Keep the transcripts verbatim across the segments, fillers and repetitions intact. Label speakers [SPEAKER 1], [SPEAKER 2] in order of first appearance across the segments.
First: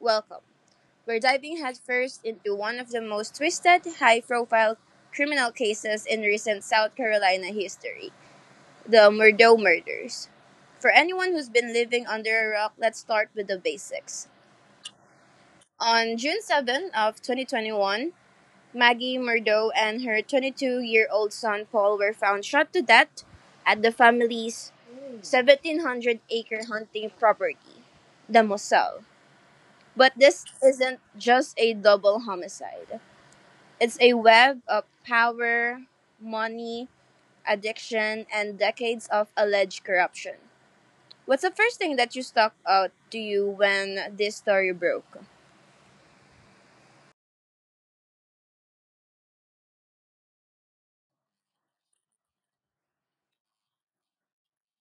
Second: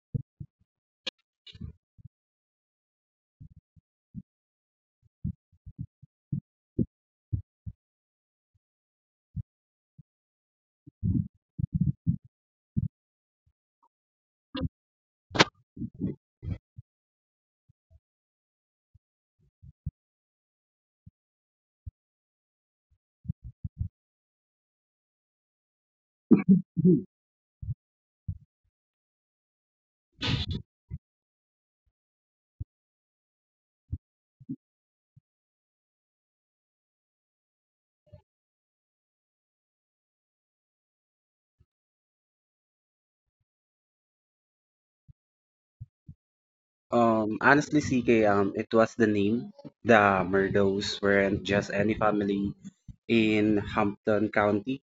[SPEAKER 1] Welcome. We're diving headfirst into one of the most twisted, high profile criminal cases in recent South Carolina history, the Murdo murders. For anyone who's been living under a rock, let's start with the basics. On June seventh of twenty twenty-one, Maggie Murdo and her twenty-two-year-old son Paul were found shot to death at the family's seventeen hundred-acre hunting property, the Moselle. But this isn't just a double homicide. It's a web of power, money, addiction, and decades of alleged corruption. What's the first thing that you stuck out to you when this story broke?
[SPEAKER 2] Um, honestly, C K, um, it was the name. The Murdos weren't just any family in Hampton County.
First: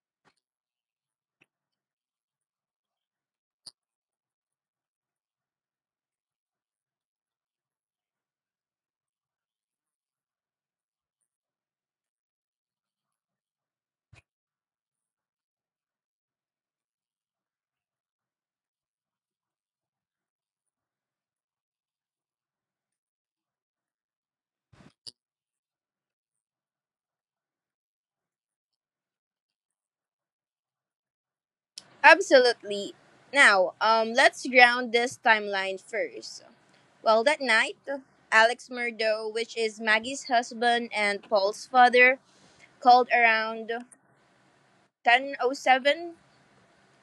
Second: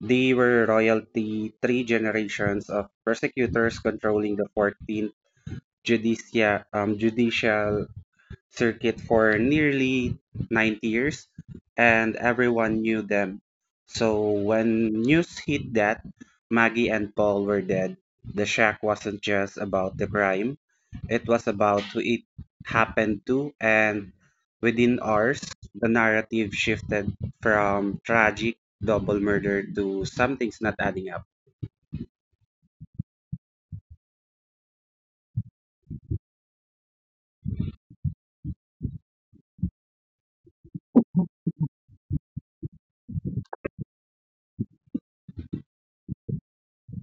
[SPEAKER 2] They were royalty, three generations of persecutors controlling the fourteenth judicia, um, judicial circuit for nearly ninety years, and everyone knew them. So when news hit that Maggie and Paul were dead, the shock wasn't just about the crime, it was about who it happened to, and within hours the narrative shifted from tragic double murder to something's not adding up.
[SPEAKER 1] Absolutely. Now, um, let's ground this timeline first. Well, that night, Alex Murdo, which is Maggie's husband and Paul's father, called around ten oh seven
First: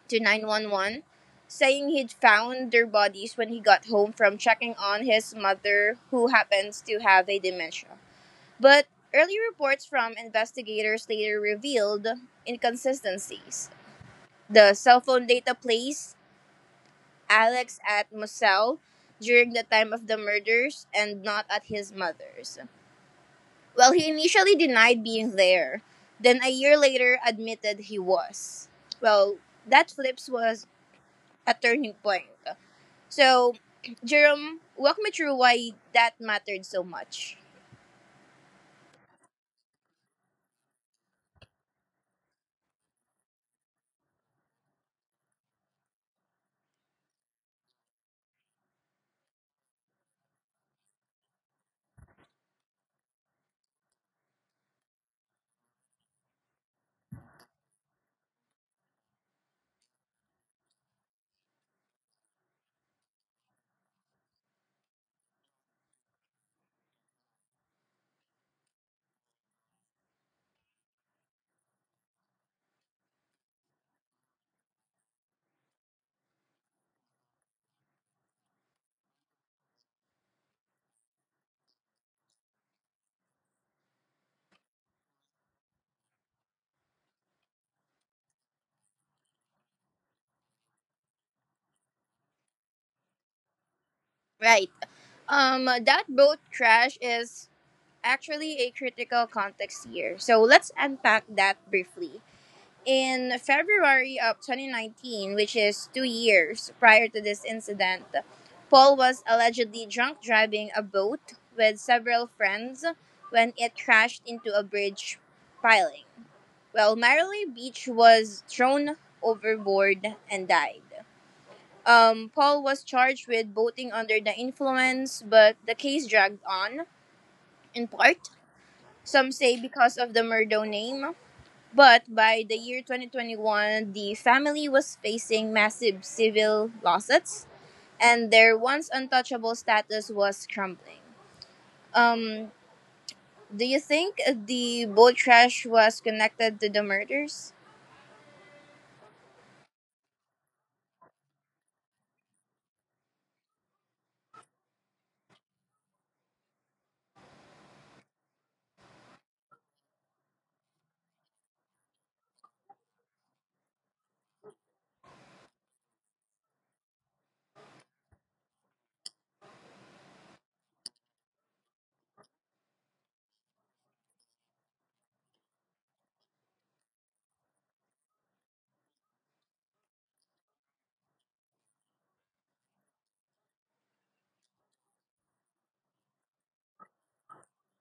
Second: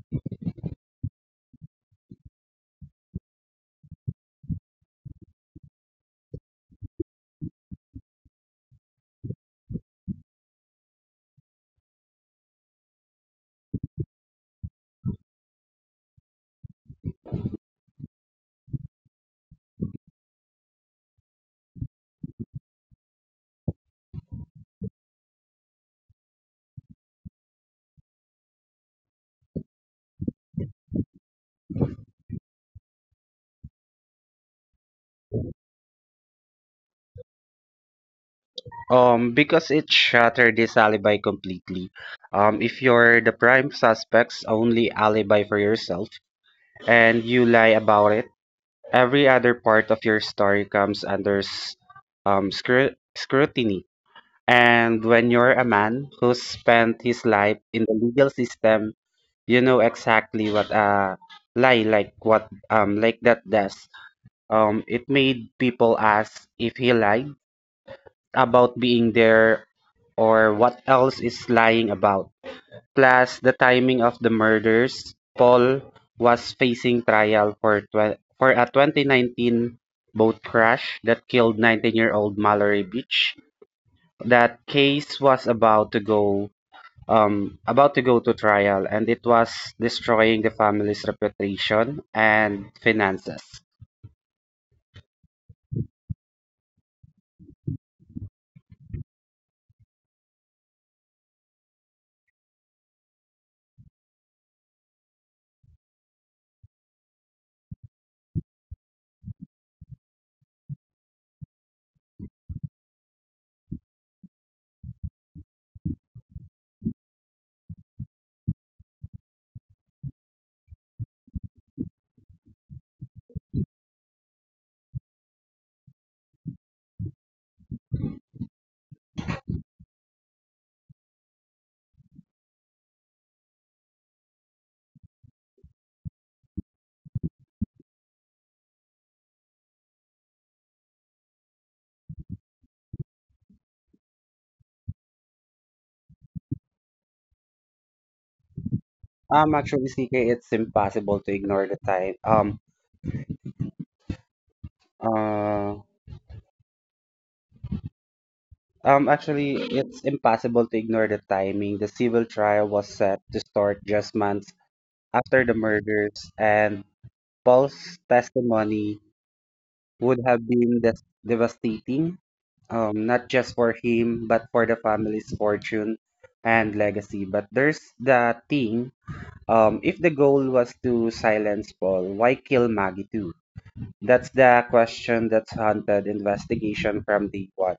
[SPEAKER 1] to nine one one, saying he'd found their bodies when he got home from checking on his mother, who happens to have a dementia. But early reports from investigators later revealed inconsistencies. The cell phone data placed Alex at Moselle during the time of the murders and not at his mother's. Well, he initially denied being there, then a year later admitted he was. Well, that flips was a turning point. So, Jerome, walk me through why that mattered so much.
[SPEAKER 2] Um, because it shattered this alibi completely. Um, if you're the prime suspect's only alibi for yourself and you lie about it, every other part of your story comes under s- um, scru- scrutiny. And when you're a man who spent his life in the legal system, you know exactly what a lie like what um like that does. Um, it made people ask if he lied about being there or what else is lying about. Plus, the timing of the murders, Paul was facing trial for, tw- for a twenty nineteen boat crash that killed nineteen year old Mallory Beach. That case was about to go um, about to go to trial, and it was destroying the family's reputation and finances.
[SPEAKER 1] Right. Um, that boat crash is actually a critical context here. So let's unpack that briefly. In February of twenty nineteen, which is two years prior to this incident, Paul was allegedly drunk driving a boat with several friends when it crashed into a bridge piling. Well, Marilyn Beach was thrown overboard and died. Um, Paul was charged with boating under the influence, but the case dragged on, in part, some say because of the Murdo name. But by the year twenty twenty-one, the family was facing massive civil lawsuits, and their once untouchable status was crumbling. Um, do you think the boat crash was connected to the murders?
[SPEAKER 2] Um, actually, C K, it's impossible to ignore the time. Um, uh, Um, actually, it's impossible to ignore the timing. The civil trial was set to start just months after the murders, and Paul's testimony would have been des- devastating, um, not just for him, but for the family's fortune and legacy. But there's the thing, um, if the goal was to silence Paul, why kill Maggie too? That's the question that's haunted investigation from day one,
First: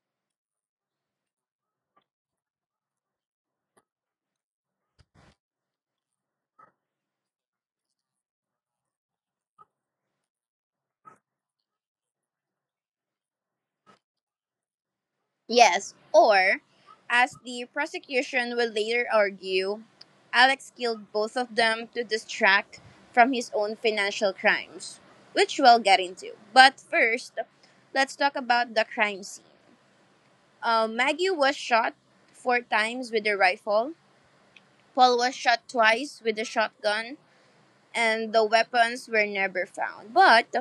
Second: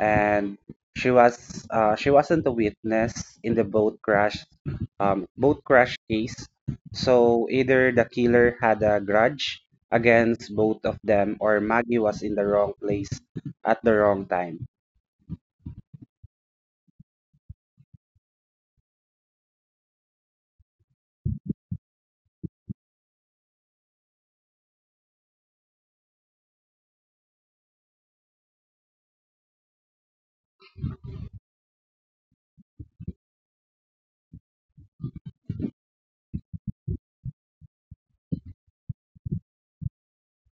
[SPEAKER 2] and she was uh, she wasn't a witness in the boat crash um, boat crash case. So either the killer had a grudge against both of them, or Maggie was in the wrong place at the wrong time.
[SPEAKER 1] Yes, or, as the prosecution will later argue, Alex killed both of them to distract from his own financial crimes, which we'll get into. But first, let's talk about the crime scene. Uh, Maggie was shot four times with a rifle, Paul was shot twice with a shotgun, and the weapons were never found. But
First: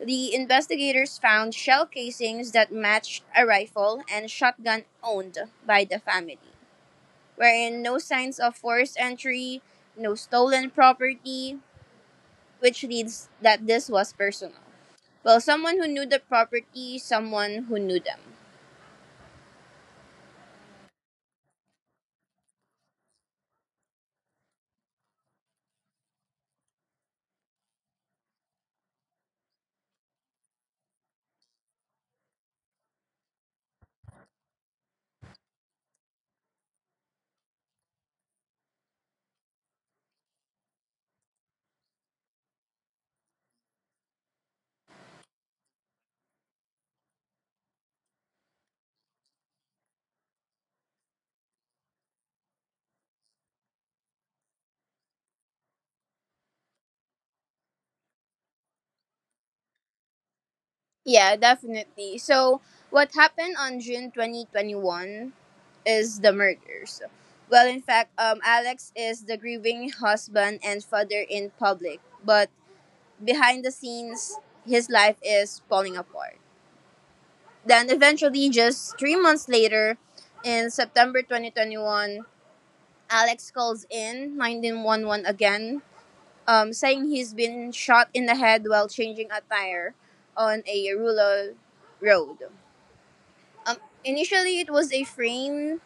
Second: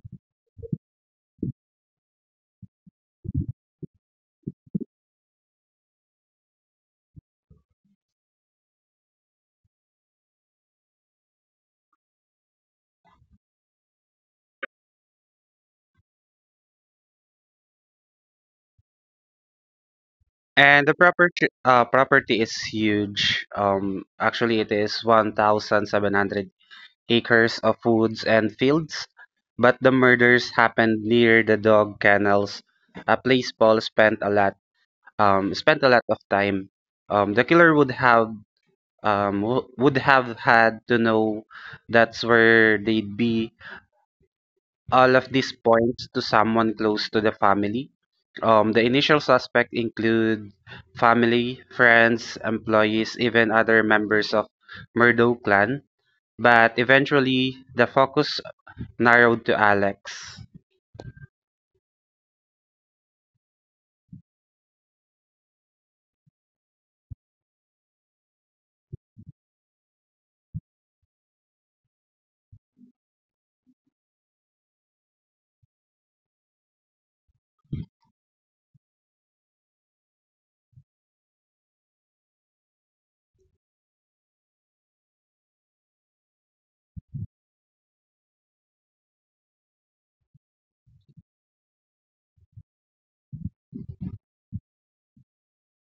[SPEAKER 1] the investigators found shell casings that matched a rifle and shotgun owned by the family, wherein no signs of forced entry, no stolen property, which leads that this was personal. Well, someone who knew the property, someone who knew them.
[SPEAKER 2] And the property uh, property is huge. Um, actually, it is one thousand seven hundred acres of woods and fields. But the murders happened near the dog kennels, a place Paul spent a lot um, spent a lot of time. Um, the killer would have um, w- would have had to know that's where they'd be. All of these points to someone close to the family. Um, the initial suspect include family, friends, employees, even other members of Murdo clan. But eventually, the focus narrowed to Alex.
[SPEAKER 1] Yeah, definitely. So, what happened on June twenty twenty-one is the murders. Well, in fact, um, Alex is the grieving husband and father in public, but behind the scenes, his life is falling apart. Then, eventually, just three months later, in September twenty twenty-one, Alex calls in nine one one again, um, saying he's been shot in the head while changing a tire on a rural road. Um, Initially, it was a frame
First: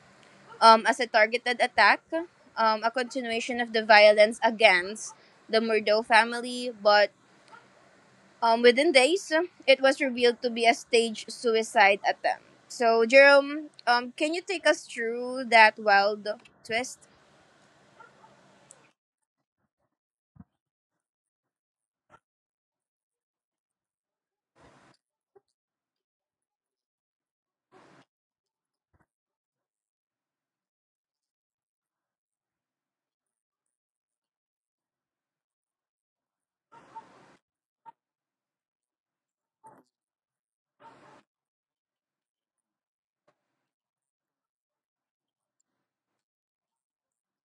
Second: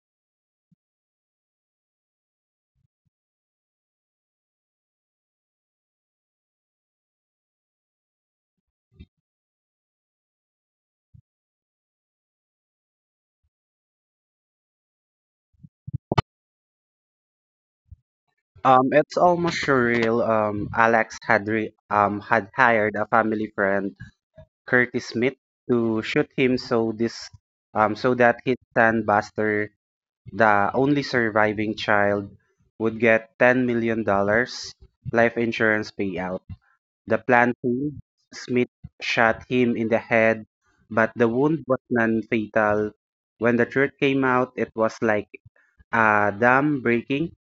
[SPEAKER 1] um, as a targeted attack, um, a continuation of the violence against the Murdo family, but um, within days, it was revealed to be a staged suicide attempt. So, Jerome, um, can you take us through that wild twist?
[SPEAKER 2] Um, it's almost surreal. Um, Alex had re- um had hired a family friend, Curtis Smith, to shoot him, so this um, so that his Buster, the only surviving child, would get ten million dollars life insurance payout. The plan failed. Smith shot him in the head, but the wound was non-fatal. When the truth came out, it was like a dam breaking.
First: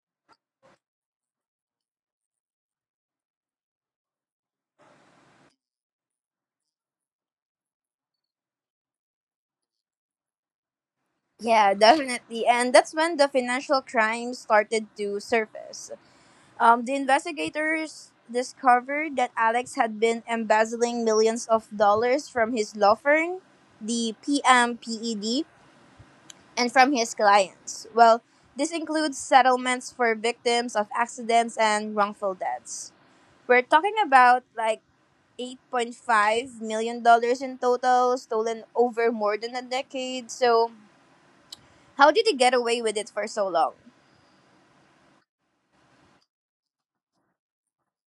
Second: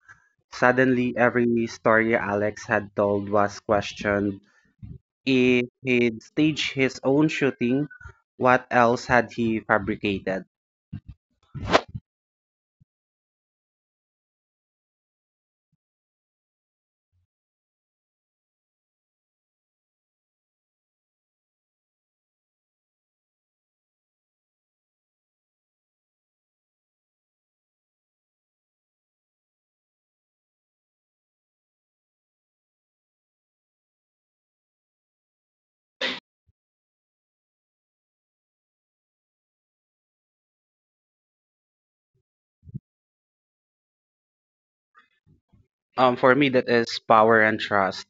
[SPEAKER 2] Suddenly, every story Alex had told was questioned. If he'd staged his own shooting, what else had he fabricated?
[SPEAKER 1] Yeah, definitely. And that's when the financial crimes started to surface. Um, the investigators discovered that Alex had been embezzling millions of dollars from his law firm, the P M P E D, and from his clients. Well, this includes settlements for victims of accidents and wrongful deaths. We're talking about like $8.5 million dollars in total, stolen over more than a decade. So, how did he get away with it for so long?
[SPEAKER 2] Um, for me, that is power and trust.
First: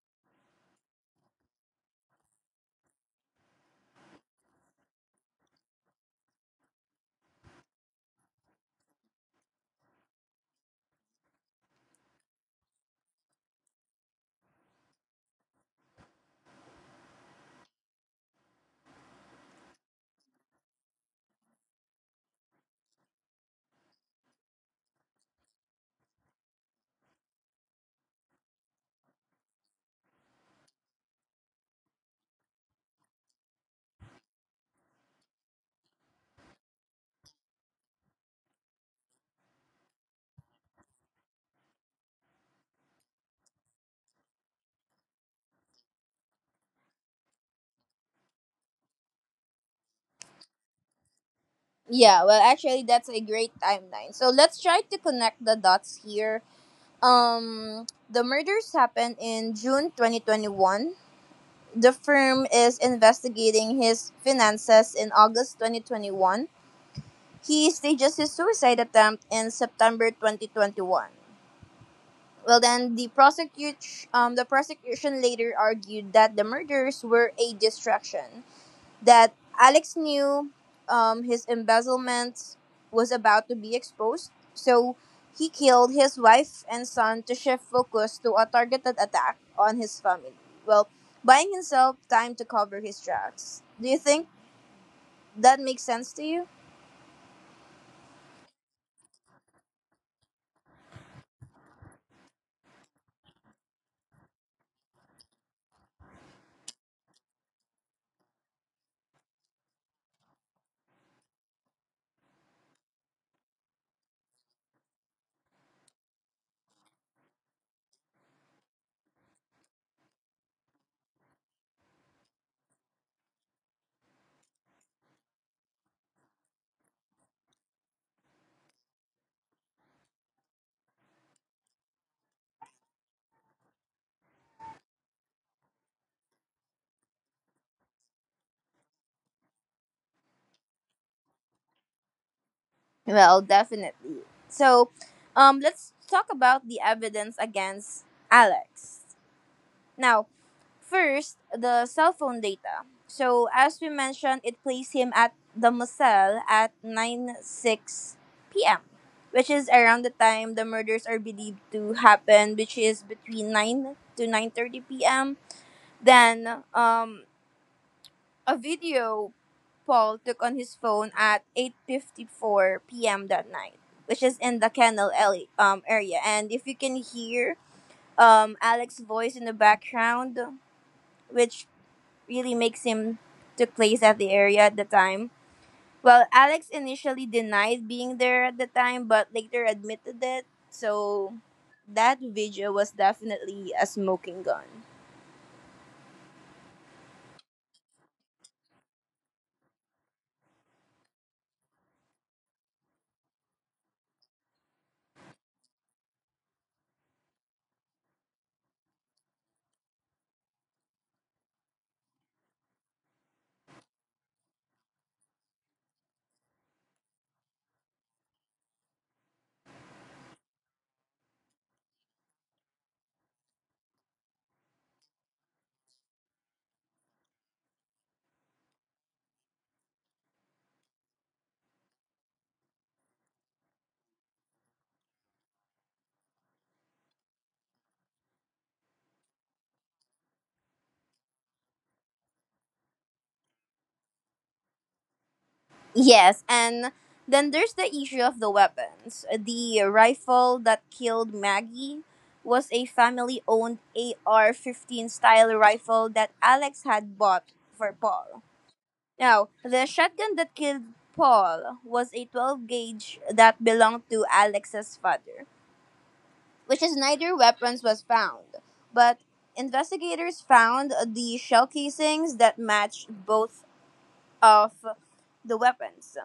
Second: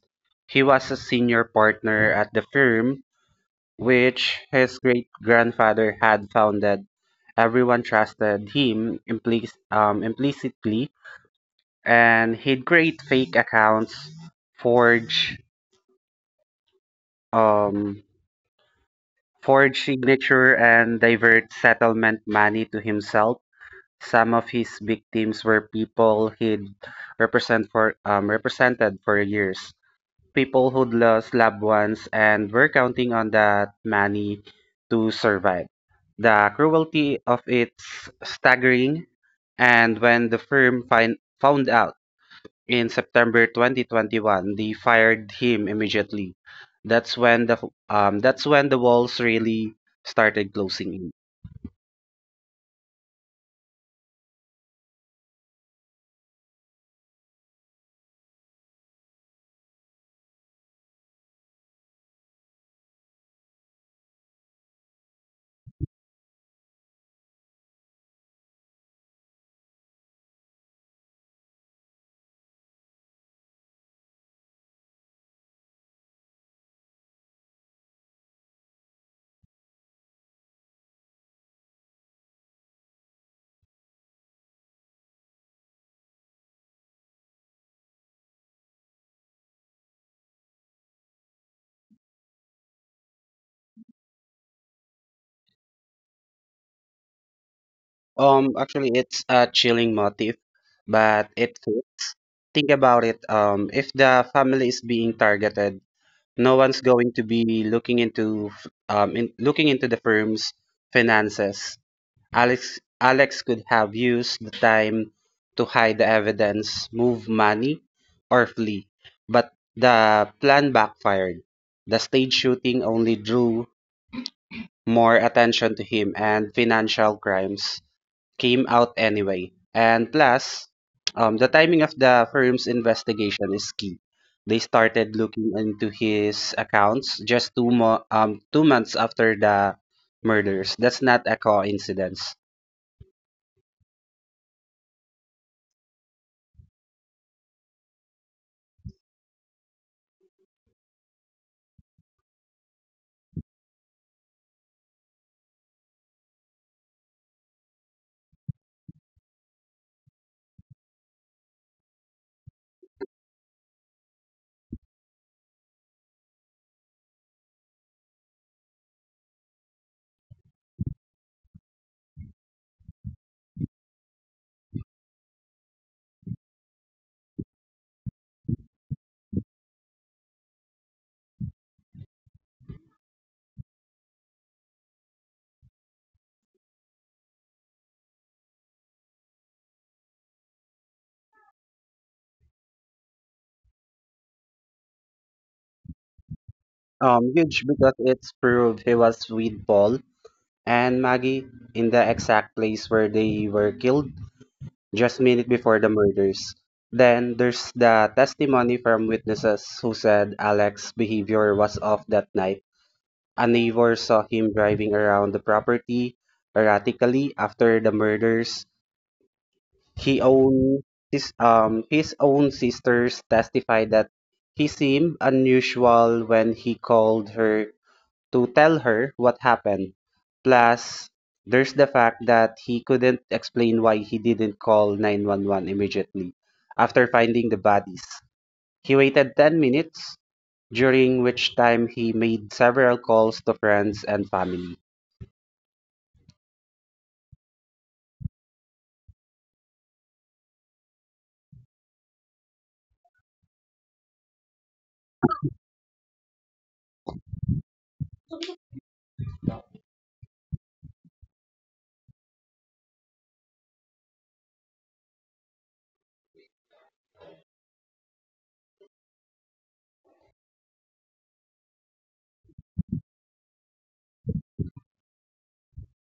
[SPEAKER 2] He was a senior partner at the firm, which his great grandfather had founded. Everyone trusted him implic- um, implicitly, and he'd create fake accounts, forge, um, forge signature, and divert settlement money to himself. Some of his victims were people he'd represent for, um, represented for years, people who'd lost loved ones and were counting on that money to survive. The cruelty of it's staggering, and when the firm find, found out in September twenty twenty-one, they fired him immediately. That's when the um, that's when the walls really started closing in.
[SPEAKER 1] Yeah, well, actually, that's a great timeline. So let's try to connect the dots here. Um, the murders happened in June twenty twenty-one. The firm is investigating his finances in August twenty twenty-one. He stages his suicide attempt in September twenty twenty-one. Well, then the prosecution, um, the prosecution later argued that the murders were a distraction that Alex knew um, his embezzlement was about to be exposed, so he killed his wife and son to shift focus to a targeted attack on his family. Well, buying himself time to cover his tracks. Do you think that makes sense to you?
[SPEAKER 2] Um, actually, it's a chilling motif, but it think about it. Um, if the family is being targeted, no one's going to be looking into f- um in, looking into the firm's finances. Alex Alex could have used the time to hide the evidence, move money, or flee, but the plan backfired. The stage shooting only drew more attention to him, and financial crimes came out anyway. And plus, um, the timing of the firm's investigation is key. They started looking into his accounts just two mo- um two months after the murders. That's not a coincidence.
[SPEAKER 1] Well, definitely. So, um, let's talk about the evidence against Alex. Now, first, the cell phone data. So as we mentioned, it placed him at the Moselle at nine six p m, which is around the time the murders are believed to happen, which is between nine to nine thirty p m. Then, um, a video Paul took on his phone at eight fifty-four p m that night, which is in the Kennel alley, um, area. And if you can hear um, Alex's voice in the background, which really makes him took place at the area at the time. Well, Alex initially denied being there at the time, but later admitted it. So that video was definitely a smoking gun.
[SPEAKER 2] Um, huge, because it's proved he was with Paul and Maggie in the exact place where they were killed just minute before the murders. Then there's the testimony from witnesses who said Alex's behavior was off that night. A neighbor saw him driving around the property erratically after the murders. He own his um His own sisters testified that he seemed unusual when he called her to tell her what happened. Plus, there's the fact that he couldn't explain why he didn't call nine one one immediately after finding the bodies. He waited ten minutes, during which time he made several calls to friends and family.
[SPEAKER 1] Yes, and then there's the issue of the weapons. The rifle that killed Maggie was a family owned A R fifteen style rifle that Alex had bought for Paul. Now, the shotgun that killed Paul was a twelve gauge that belonged to Alex's father, which is neither weapons was found, but investigators found the shell casings that matched both of the weapons.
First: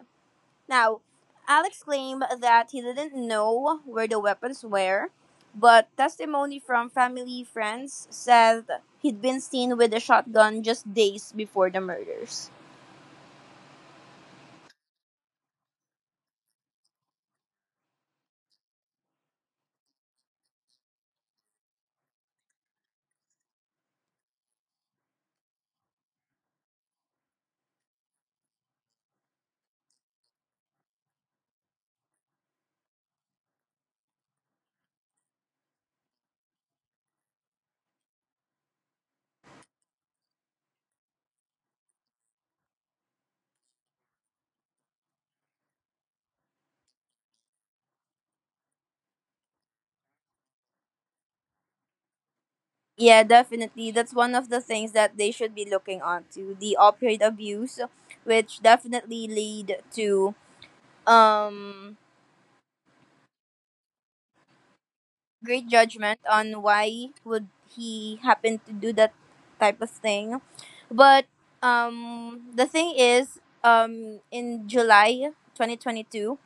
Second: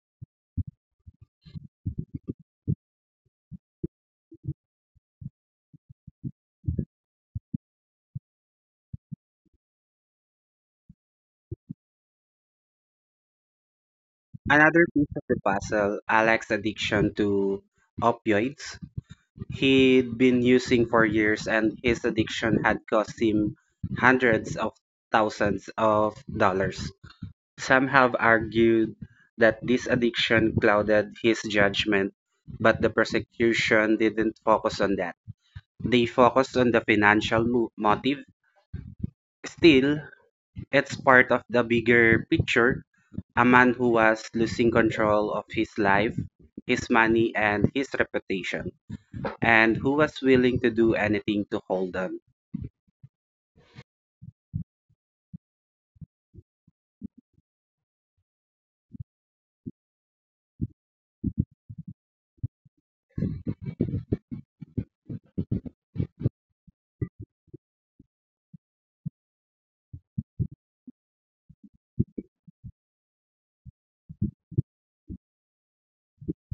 [SPEAKER 1] Now, Alex claimed that he didn't know where the weapons were, but testimony from family friends said he'd been seen with a shotgun just days before the murders.
[SPEAKER 2] Another piece of the puzzle, Alex's addiction to opioids. He'd been using for years, and his addiction had cost him hundreds of thousands of dollars. Some have argued that this addiction clouded his judgment, but the prosecution didn't focus on that. They focused on the financial mo- motive. Still, it's part of the bigger picture, a man who was losing control of his life, his money, and his reputation, and who was willing to do anything to hold them.
[SPEAKER 1] Yeah, definitely. That's one of the things that they should be looking onto the opioid abuse, which definitely lead to um great judgment on why would he happen to do that type of thing. But um, the thing is, um, in July twenty twenty-two,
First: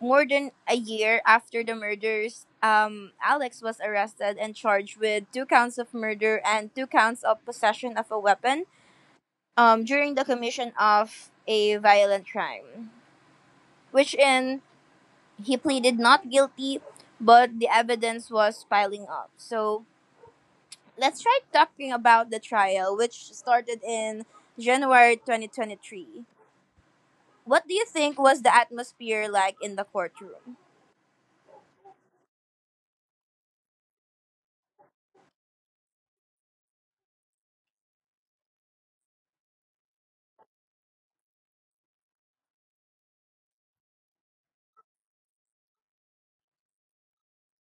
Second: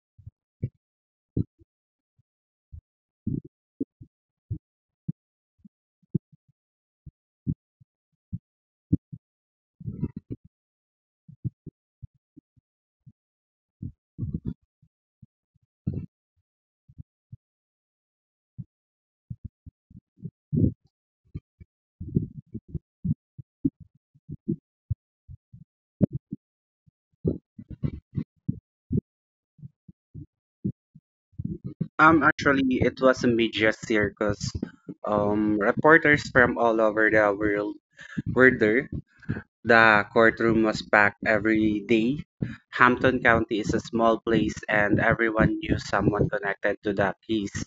[SPEAKER 1] more than a year after the murders, um, Alex was arrested and charged with two counts of murder and two counts of possession of a weapon um, during the commission of a violent crime, which in he pleaded not guilty, but the evidence was piling up. So let's try talking about the trial, which started in January twenty twenty-three. What do you think was the atmosphere like in the courtroom?
[SPEAKER 2] Um, actually, it was a media circus. Um, reporters from all over the world were there. The courtroom was packed every day. Hampton County is a small place, and everyone knew someone connected to the case.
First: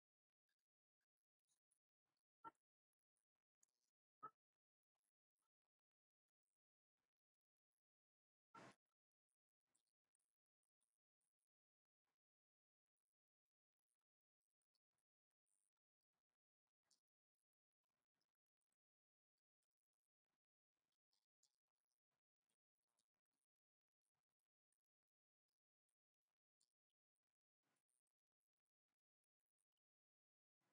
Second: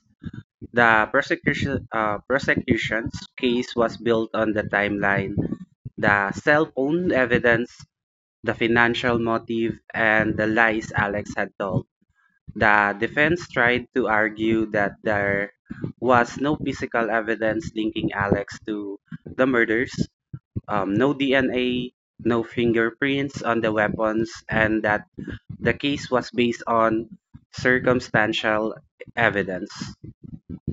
[SPEAKER 2] The prosecution, uh, prosecution's case was built on the timeline, the cell phone evidence, the financial motive, and the lies Alex had told. The defense tried to argue that there was no physical evidence linking Alex to the murders, um, no D N A, no fingerprints on the weapons, and that the case was based on circumstantial evidence.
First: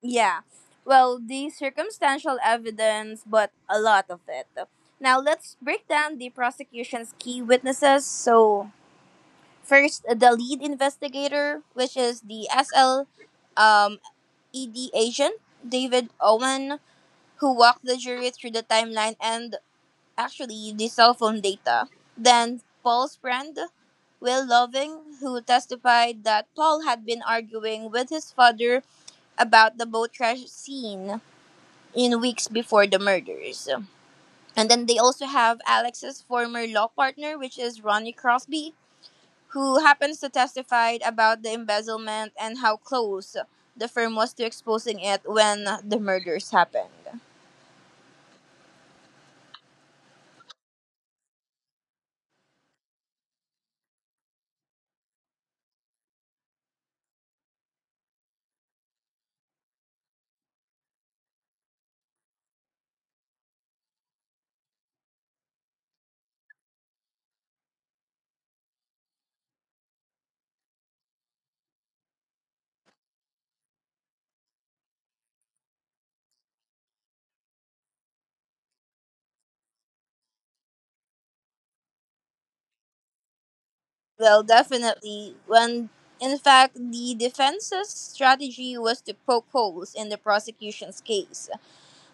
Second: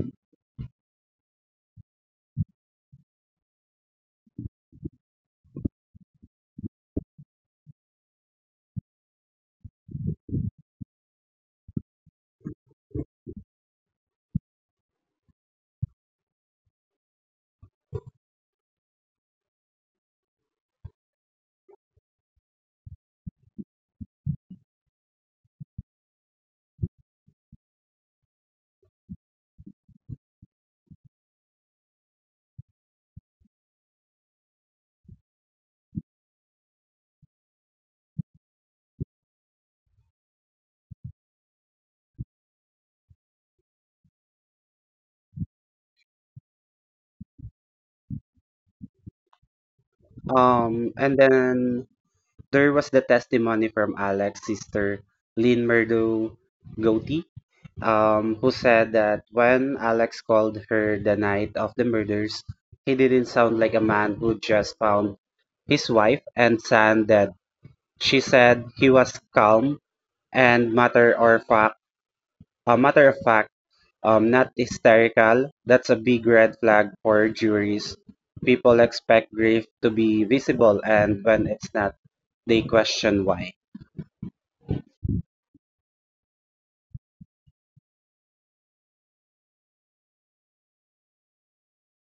[SPEAKER 1] Yeah, well, the circumstantial evidence, but a lot of it. Now let's break down the prosecution's key witnesses. So, first, uh, the lead investigator, which is the S L um, E D agent, David Owen, who walked the jury through the timeline and actually the cell phone data. Then, Paul's friend, Will Loving, who testified that Paul had been arguing with his father about the boat crash scene in weeks before the murders. And then they also have Alex's former law partner, which is Ronnie Crosby, who happens to testified about the embezzlement and how close the firm was to exposing it when the murders happened.
[SPEAKER 2] Um, and then There was the testimony from Alex's sister, Lynn Murdo Gotti, um, who said that when Alex called her the night of the murders, he didn't sound like a man who just found his wife and son dead. She said he was calm and matter or fact, uh, matter of fact, um, not hysterical. That's a big red flag for juries. People expect grief to be visible, and when it's not, they question why.
[SPEAKER 1] Well, definitely. When, in fact, the defense's strategy was to poke holes in the prosecution's case.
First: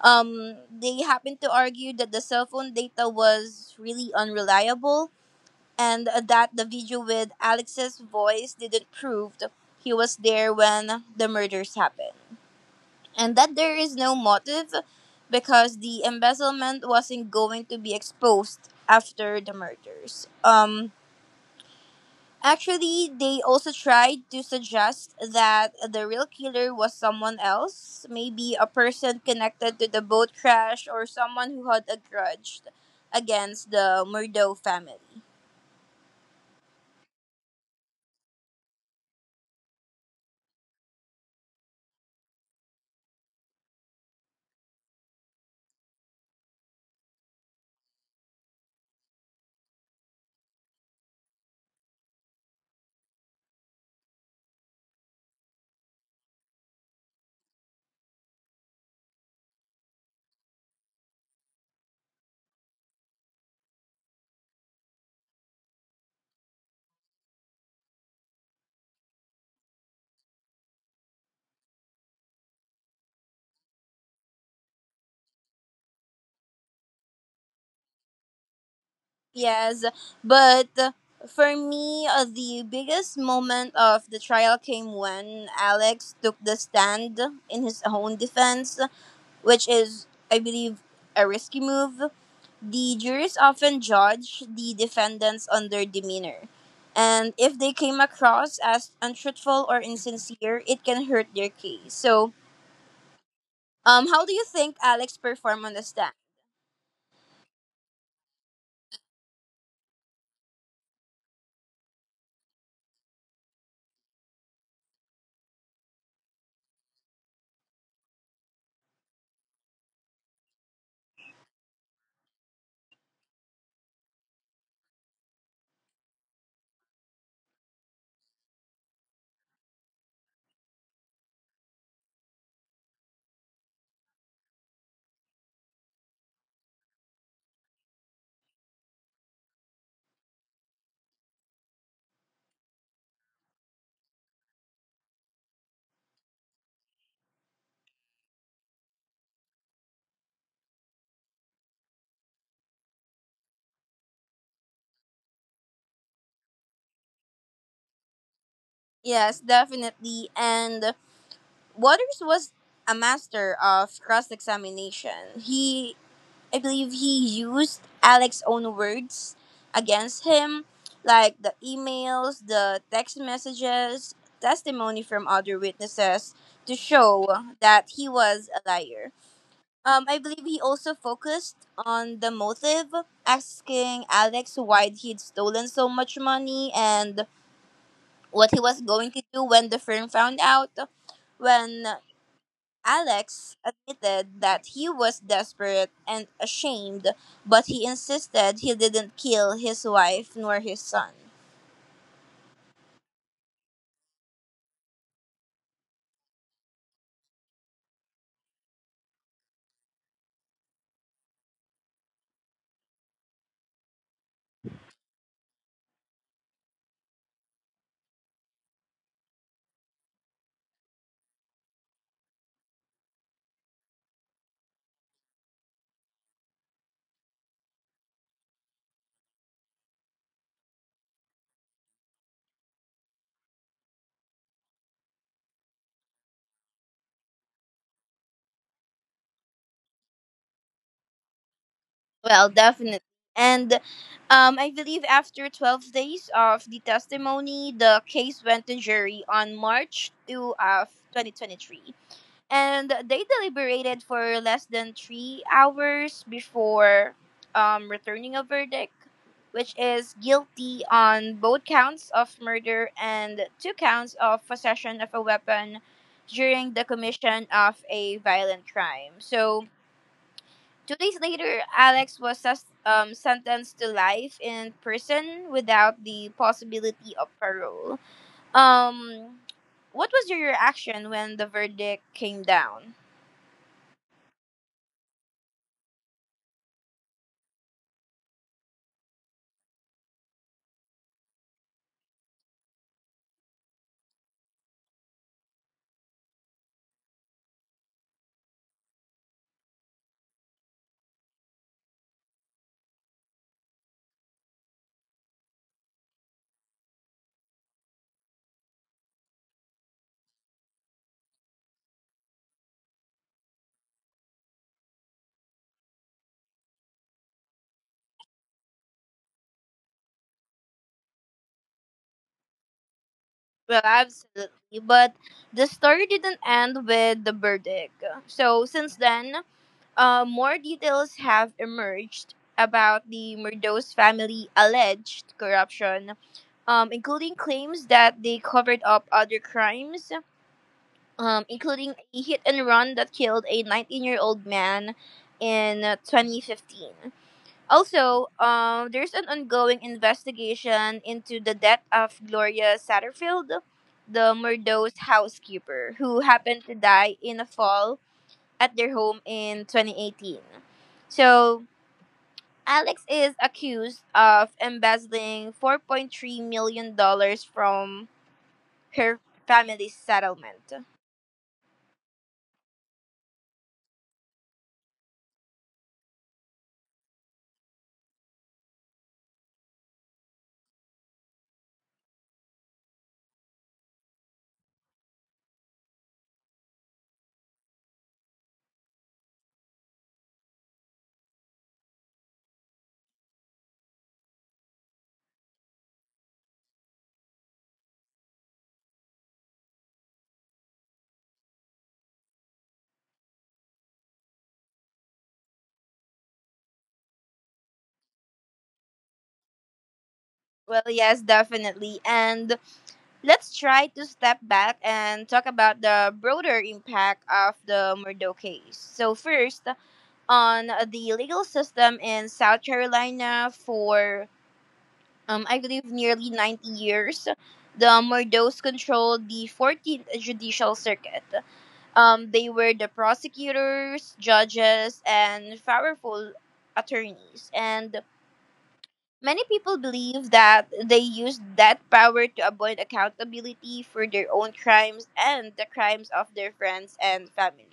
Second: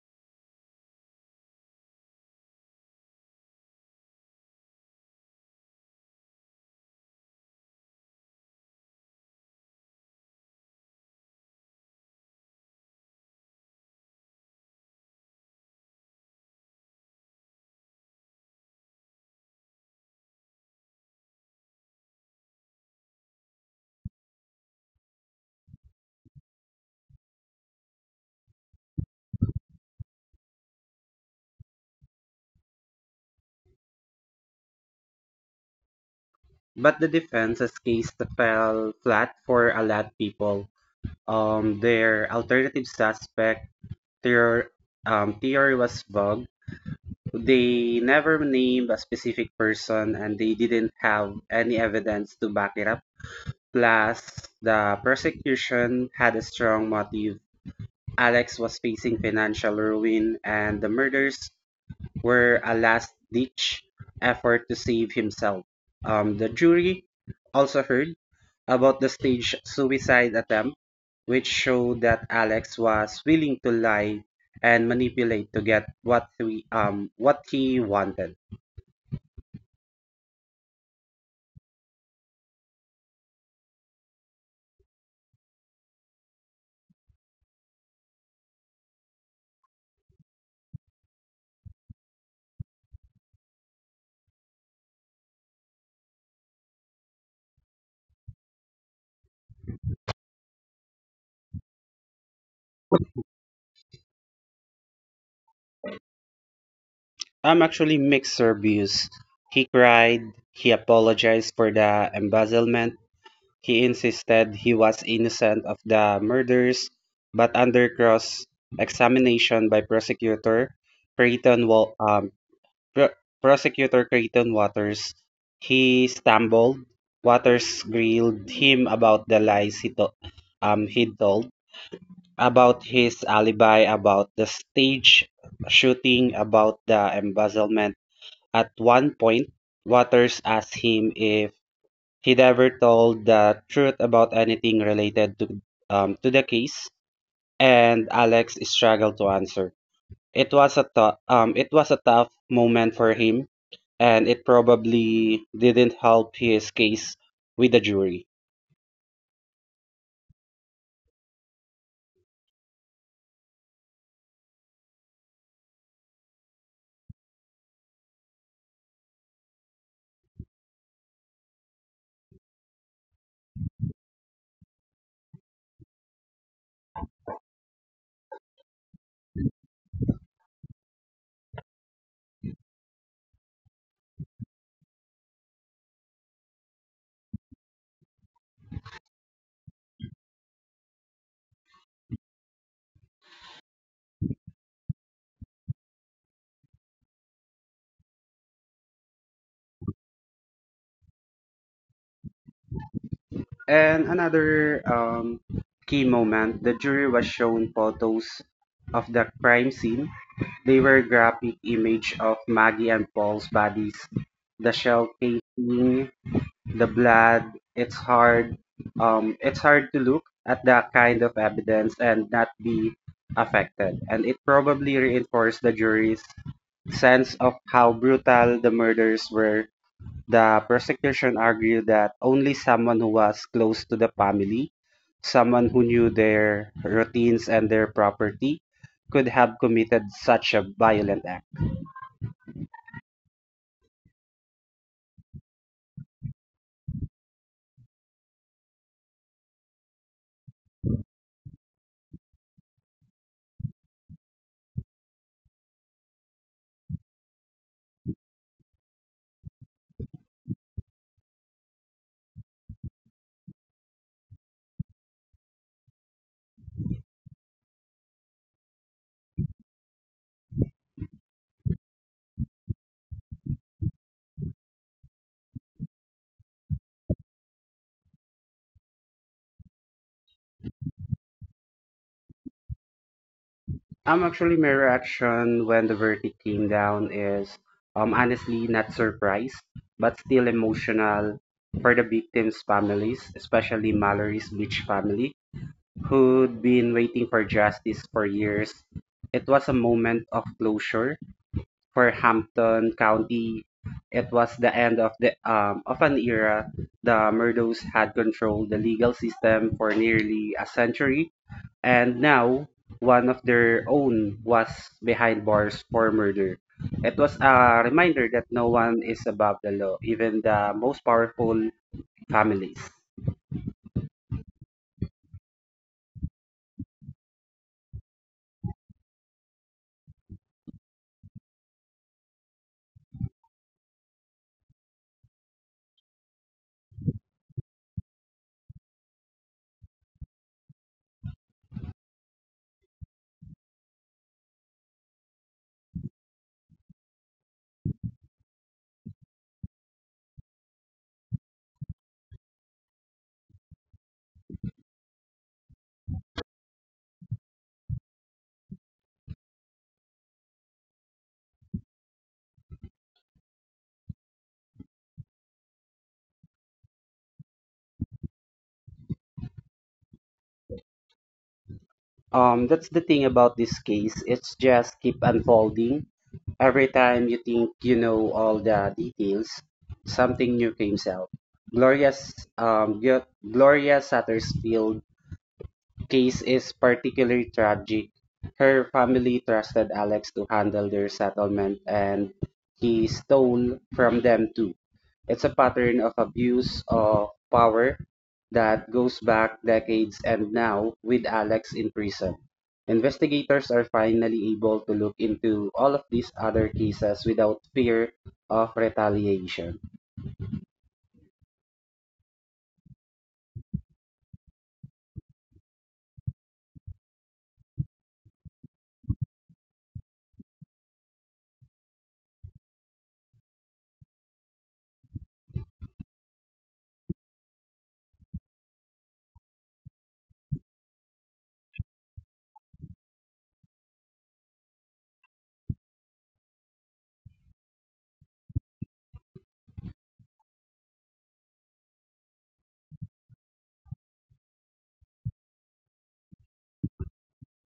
[SPEAKER 1] Um, they happened to argue that the cell phone data was really unreliable and that the video with Alex's voice didn't prove he was there when the murders happened, and that there is no motive because the embezzlement wasn't going to be exposed after the murders. Um, actually, they also tried to suggest that the real killer was someone else, maybe a person connected to the boat crash or someone who had a grudge against the Murdo family.
[SPEAKER 2] But the defense's case fell flat for a lot of people. Um, their alternative suspect their um, theory was vague. They never named a specific person, and they didn't have any evidence to back it up. Plus, the prosecution had a strong motive. Alex was facing financial ruin, and the murders were a last-ditch effort to save himself. Um, the jury also heard about the staged suicide attempt, which showed that Alex was willing to lie and manipulate to get what he, um, what he wanted.
[SPEAKER 1] Yes, but uh, for me, uh, the biggest moment of the trial came when Alex took the stand in his own defense, which is, I believe, a risky move. The jurors often judge the defendants on their demeanor, and if they came across as untruthful or insincere, it can hurt their case. So, um, how do you think Alex performed on the stand?
[SPEAKER 2] I'm actually Mixed reviews. He cried, he apologized for the embezzlement, he insisted he was innocent of the murders, but under cross-examination by prosecutor Creighton Wa- um, pro- prosecutor Creighton Waters, he stumbled. Waters grilled him about the lies he to- um, he told, about his alibi, about the stage shooting, about the embezzlement. At one point, Waters asked him if he never told the truth about anything related to um, to the case, and Alex struggled to answer. It was a tou- um, it was a tough moment for him, and it probably didn't help his case with the jury.
[SPEAKER 1] Yes, definitely, and Waters was a master of cross examination. He, I believe, he used Alex's own words against him, like the emails, the text messages, testimony from other witnesses to show that he was a liar. Um, I believe he also focused on the motive, asking Alex why he'd stolen so much money and what he was going to do when the firm found out when Alex admitted that he was desperate and ashamed, but he insisted he didn't kill his wife nor his son.
[SPEAKER 2] And another um, key moment, the jury was shown photos of the crime scene. They were graphic image of Maggie and Paul's bodies, the shell casing, the blood. It's hard um it's hard to look at that kind of evidence and not be affected, and it probably reinforced the jury's sense of how brutal the murders were. The prosecution argued that only someone who was close to the family, someone who knew their routines and their property, could have committed such a violent act.
[SPEAKER 1] Well, definitely. And um, I believe after twelve days of the testimony, the case went to jury on March second of twenty twenty-three. And they deliberated for less than three hours before um, returning a verdict, which is guilty on both counts of murder and two counts of possession of a weapon during the commission of a violent crime. So, two days later, Alex was sus- um, sentenced to life in prison without the possibility of parole. Um, what was your reaction when the verdict came down?
[SPEAKER 2] Um, actually, my reaction when the verdict came down is, um, honestly not surprised, but still emotional for the victims' families, especially Mallory's Beach family, who'd been waiting for justice for years. It was a moment of closure. For Hampton County, it was the end of the um, of an era. The Murdos had controlled the legal system for nearly a century, and now one of their own was behind bars for murder. It was a reminder that no one is above the law, even the most powerful families.
[SPEAKER 1] Well, absolutely. But the story didn't end with the verdict. So, since then, Uh, more details have emerged about the Murdos family alleged corruption, um, including claims that they covered up other crimes, um, including a hit and run that killed a nineteen year old man in twenty fifteen. Also, um, there's an ongoing investigation into the death of Gloria Satterfield, the Murdos housekeeper, who happened to die in the fall at their home in twenty eighteen. So, Alex is accused of embezzling $4.3 million dollars from her family's settlement.
[SPEAKER 2] Um, that's the thing about this case. It's just keep unfolding. Every time you think you know all the details, something new comes out. Gloria's um, Gu- Gloria Satterfield case is particularly tragic. Her family trusted Alex to handle their settlement, and he stole from them too. It's a pattern of abuse of power that goes back decades, and now with Alex in prison, investigators are finally able to look into all of these other cases without fear of retaliation.
[SPEAKER 1] Well, yes, definitely. And let's try to step back and talk about the broader impact of the Murdo case. So, first, on the legal system in South Carolina for um, I believe, nearly ninety years. The Mordos controlled the fourteenth Judicial Circuit. Um, they were the prosecutors, judges, and powerful attorneys. And many people believe that they used that power to avoid accountability for their own crimes and the crimes of their friends and family.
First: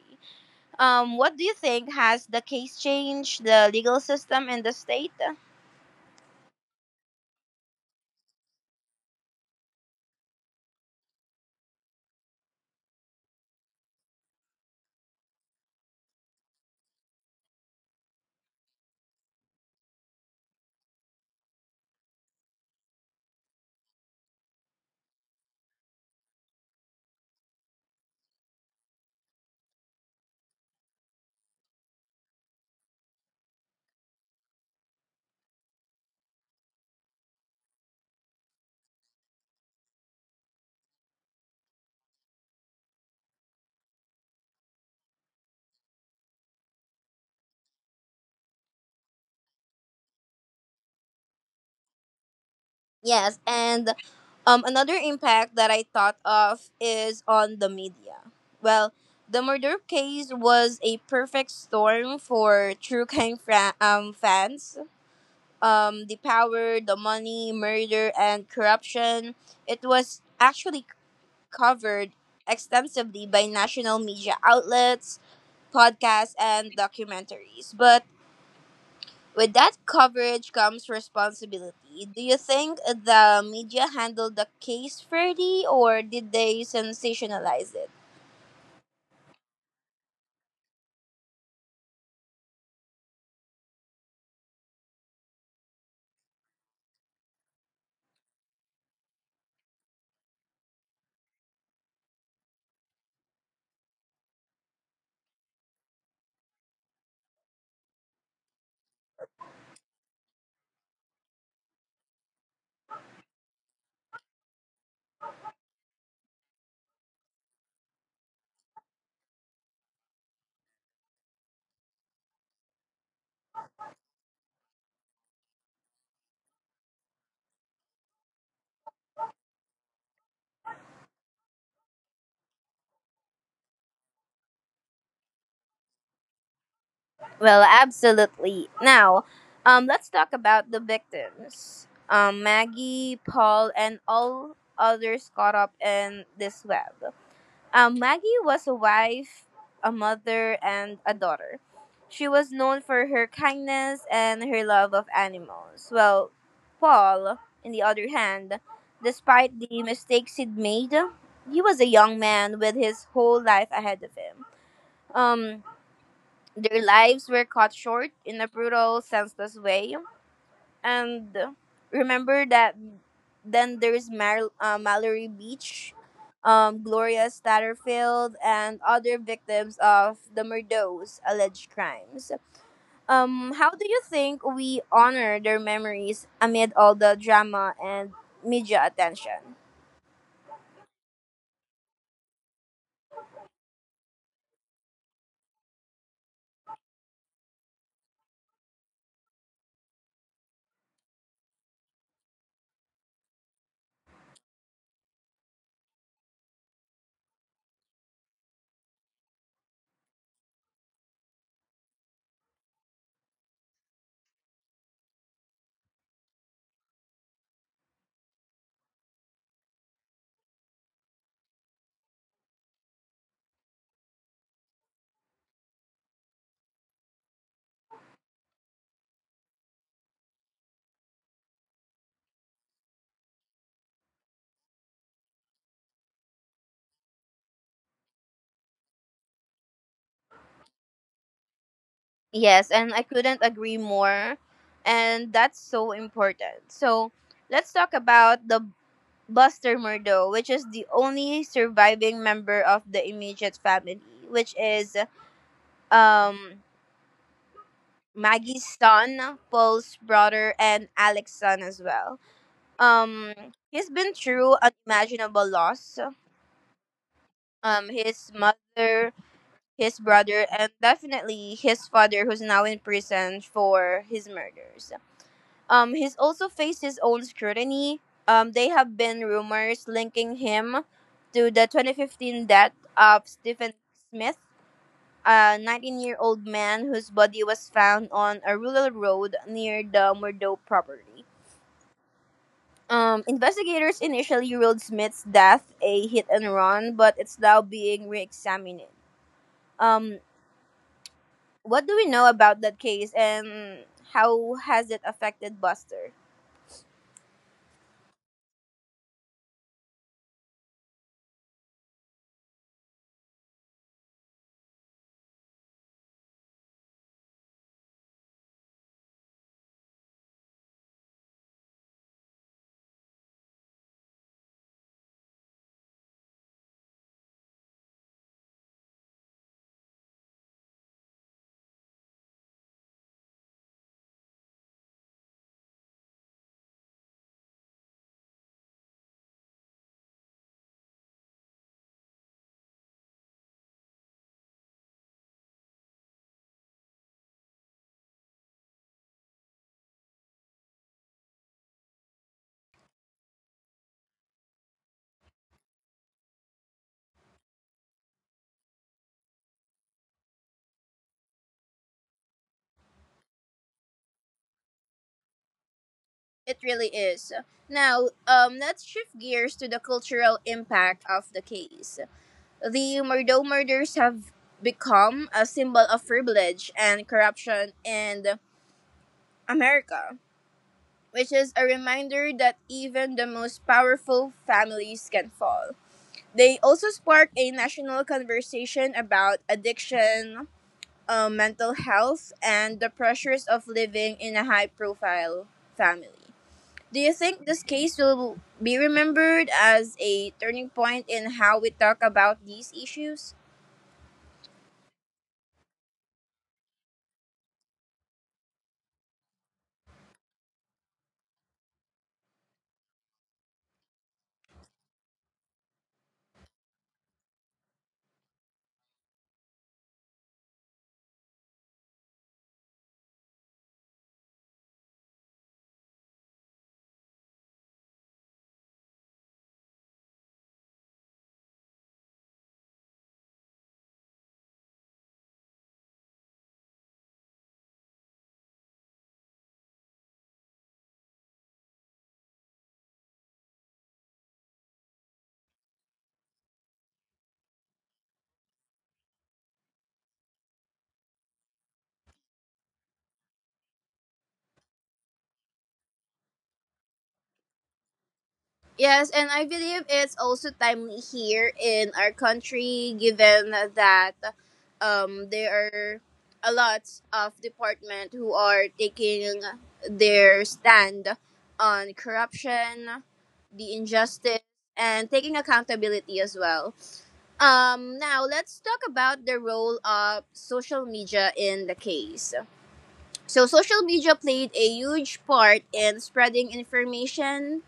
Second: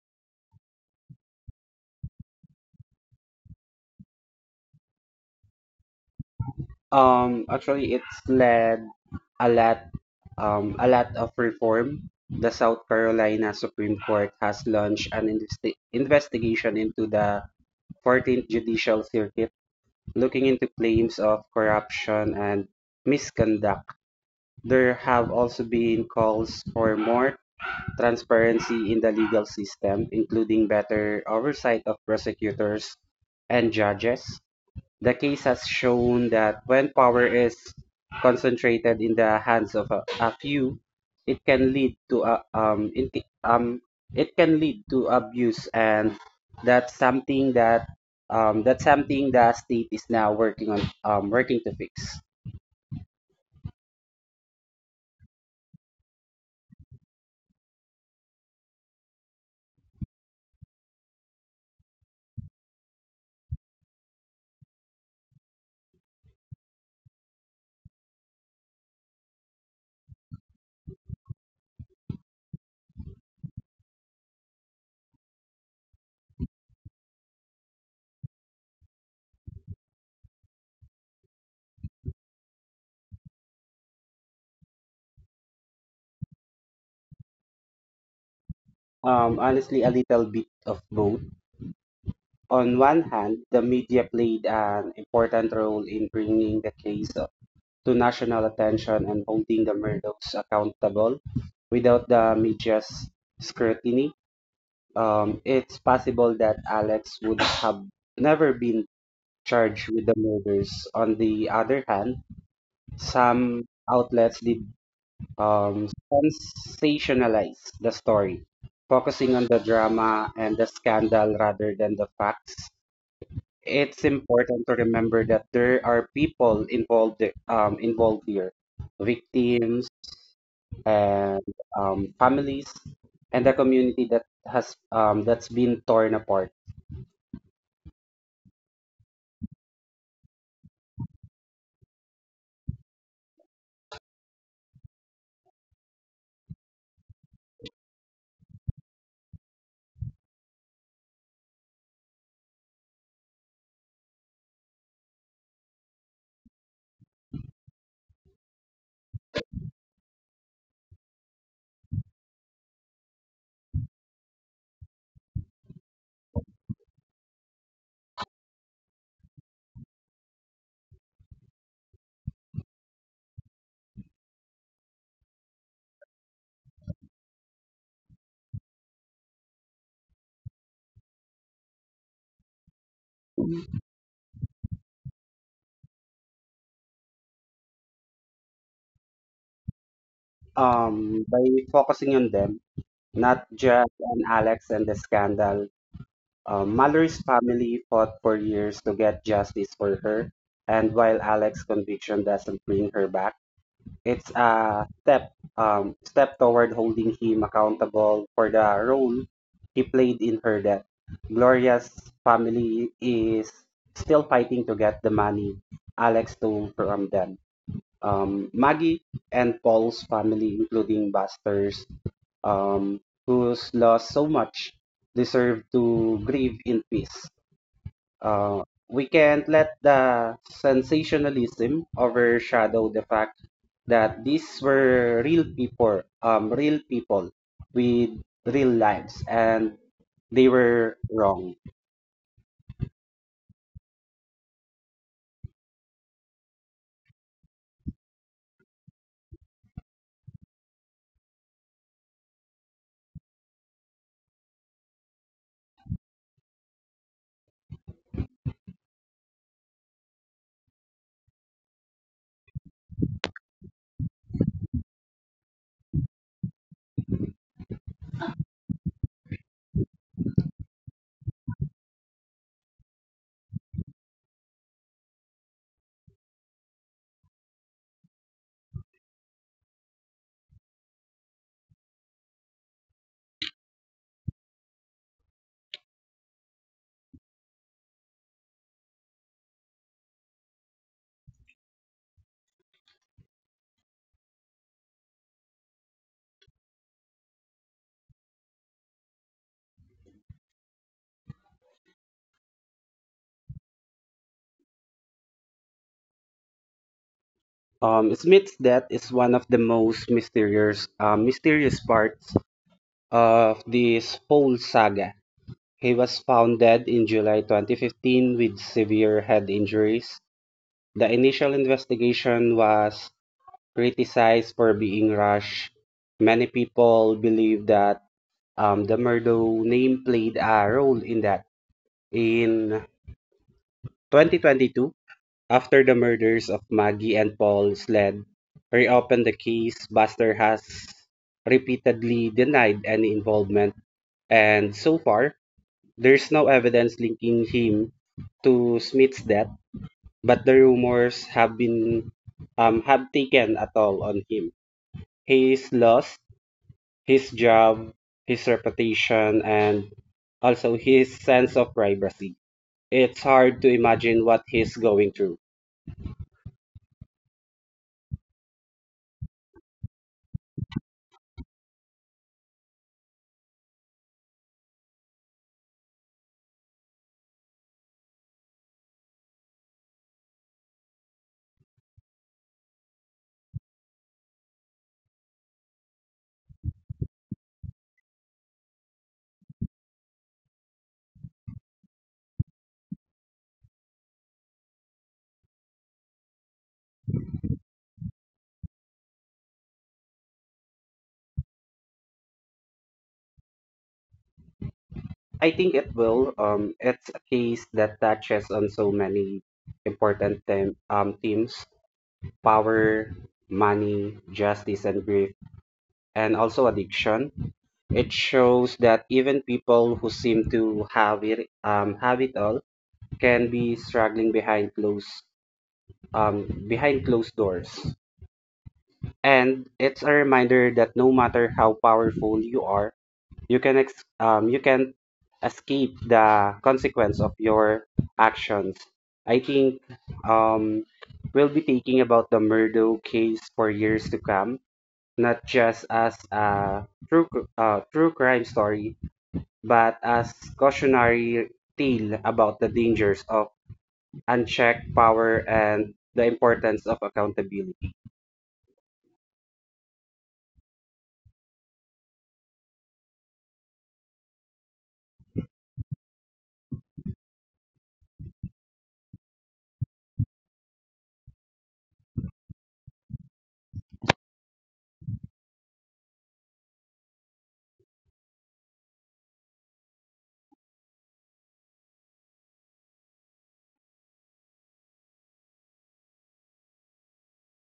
[SPEAKER 1] Um, what do you think? Has the case changed the legal system in the state?
[SPEAKER 2] Um, actually, it's led a lot, um, a lot of reform. The South Carolina Supreme Court has launched an investi investigation into the fourteenth Judicial Circuit, looking into claims of corruption and misconduct. There have also been calls for more transparency in the legal system, including better oversight of prosecutors and judges. The case has shown that when power is concentrated in the hands of a, a few, it can lead to a, um, in, um it can lead to abuse, and that's something that um, that's something the state is now working on um, working to fix.
[SPEAKER 1] Yes, and um, another impact that I thought of is on the media. Well, the murder case was a perfect storm for true crime fra- um, fans. Um, the power, the money, murder, and corruption. It was actually covered extensively by national media outlets, podcasts, and documentaries. But with that coverage comes responsibility. Do you think the media handled the case fairly or did they sensationalize it?
[SPEAKER 2] Um, honestly, a little bit of both. On one hand, the media played an important role in bringing the case to national attention and holding the murdochs accountable without the media's scrutiny, um, it's possible that Alex would have never been charged with the murders. On the other hand, some outlets did um, sensationalize the story, focusing on the drama and the scandal rather than the facts. It's important to remember that there are people involved um, involved here, victims, and um, families and the community that has um, that's been torn apart.
[SPEAKER 1] Well, absolutely. Now, um, let's talk about the victims. Um, Maggie, Paul, and all others caught up in this web. Um, Maggie was a wife, a mother, and a daughter. She was known for her kindness and her love of animals. Well, Paul, on the other hand, despite the mistakes he'd made, he was a young man with his whole life ahead of him. Um, their lives were cut short in a brutal, senseless way, and remember that then there's Mar- uh, Mallory Beach, um, Gloria Statterfield, and other victims of the Murdo's alleged crimes. Um, how do you think we honor their memories amid all the drama and media attention?
[SPEAKER 2] Um, by focusing on them, not just on Alex and the scandal. um, Mallory's family fought for years to get justice for her, and while Alex's conviction doesn't bring her back, it's a step um step toward holding him accountable for the role he played in her death. Gloria's family is still fighting to get the money Alex stole from them. Um, Maggie and Paul's family, including Buster's, um, who's lost so much, deserve to grieve in peace. Uh, we can't let the sensationalism overshadow the fact that these were real people, um, real people with real lives, and they were wrong.
[SPEAKER 1] Yes, and I couldn't agree more. And that's so important. So let's talk about the Buster Murdo, which is the only surviving member of the immediate family, which is um Maggie's son, Paul's brother, and Alex's son as well. Um, he's been through unimaginable loss. Um, his mother, his brother, and definitely his father, who's now in prison for his murders. Um, he's also faced his own scrutiny. Um, there have been rumors linking him to the twenty fifteen death of Stephen Smith, a nineteen-year-old man whose body was found on a rural road near the Murdo property. Um, investigators initially ruled Smith's death a hit and run, but it's now being re-examined. Um, what do we know about that case, and how has it affected Buster?
[SPEAKER 2] Um, Smith's death is one of the most mysterious, um, mysterious parts of this whole saga. He was found dead in July twenty fifteen with severe head injuries. The initial investigation was criticized for being rushed. Many people believe that um, the Murdo name played a role in that. In twenty twenty-two, after the murders of Maggie and Paul Sled reopened the case, Buster has repeatedly denied any involvement, and so far, there's no evidence linking him to Smith's death, but the rumors have been um, have taken a toll on him. He is lost his job, his reputation, and also his sense of privacy. It's hard to imagine what he's going through.
[SPEAKER 1] It really is. Now, um, let's shift gears to the cultural impact of the case. The Murdo murders have become a symbol of privilege and corruption in America, which is a reminder that even the most powerful families can fall. They also spark a national conversation about addiction, uh, mental health, and the pressures of living in a high profile family. Do you think this case will be remembered as a turning point in how we talk about these issues?
[SPEAKER 2] I think it will. Um, it's a case that touches on so many important them um, themes: power, money, justice, and grief, and also addiction. It shows that even people who seem to have it, um, have it all can be struggling behind closed um, behind closed doors. And it's a reminder that no matter how powerful you are, you can ex- um, you can escape the consequence of your actions. I think um, we'll be thinking about the Murdo case for years to come, not just as a true cr- uh, true crime story, but as cautionary tale about the dangers of unchecked power and the importance of accountability.
[SPEAKER 1] Yes, and I believe it's also timely here in our country given that um, there are a lot of department who are taking their stand on corruption, the injustice, and taking accountability as well. Um, now let's talk about the role of social media in the case. So social media played a huge part in spreading information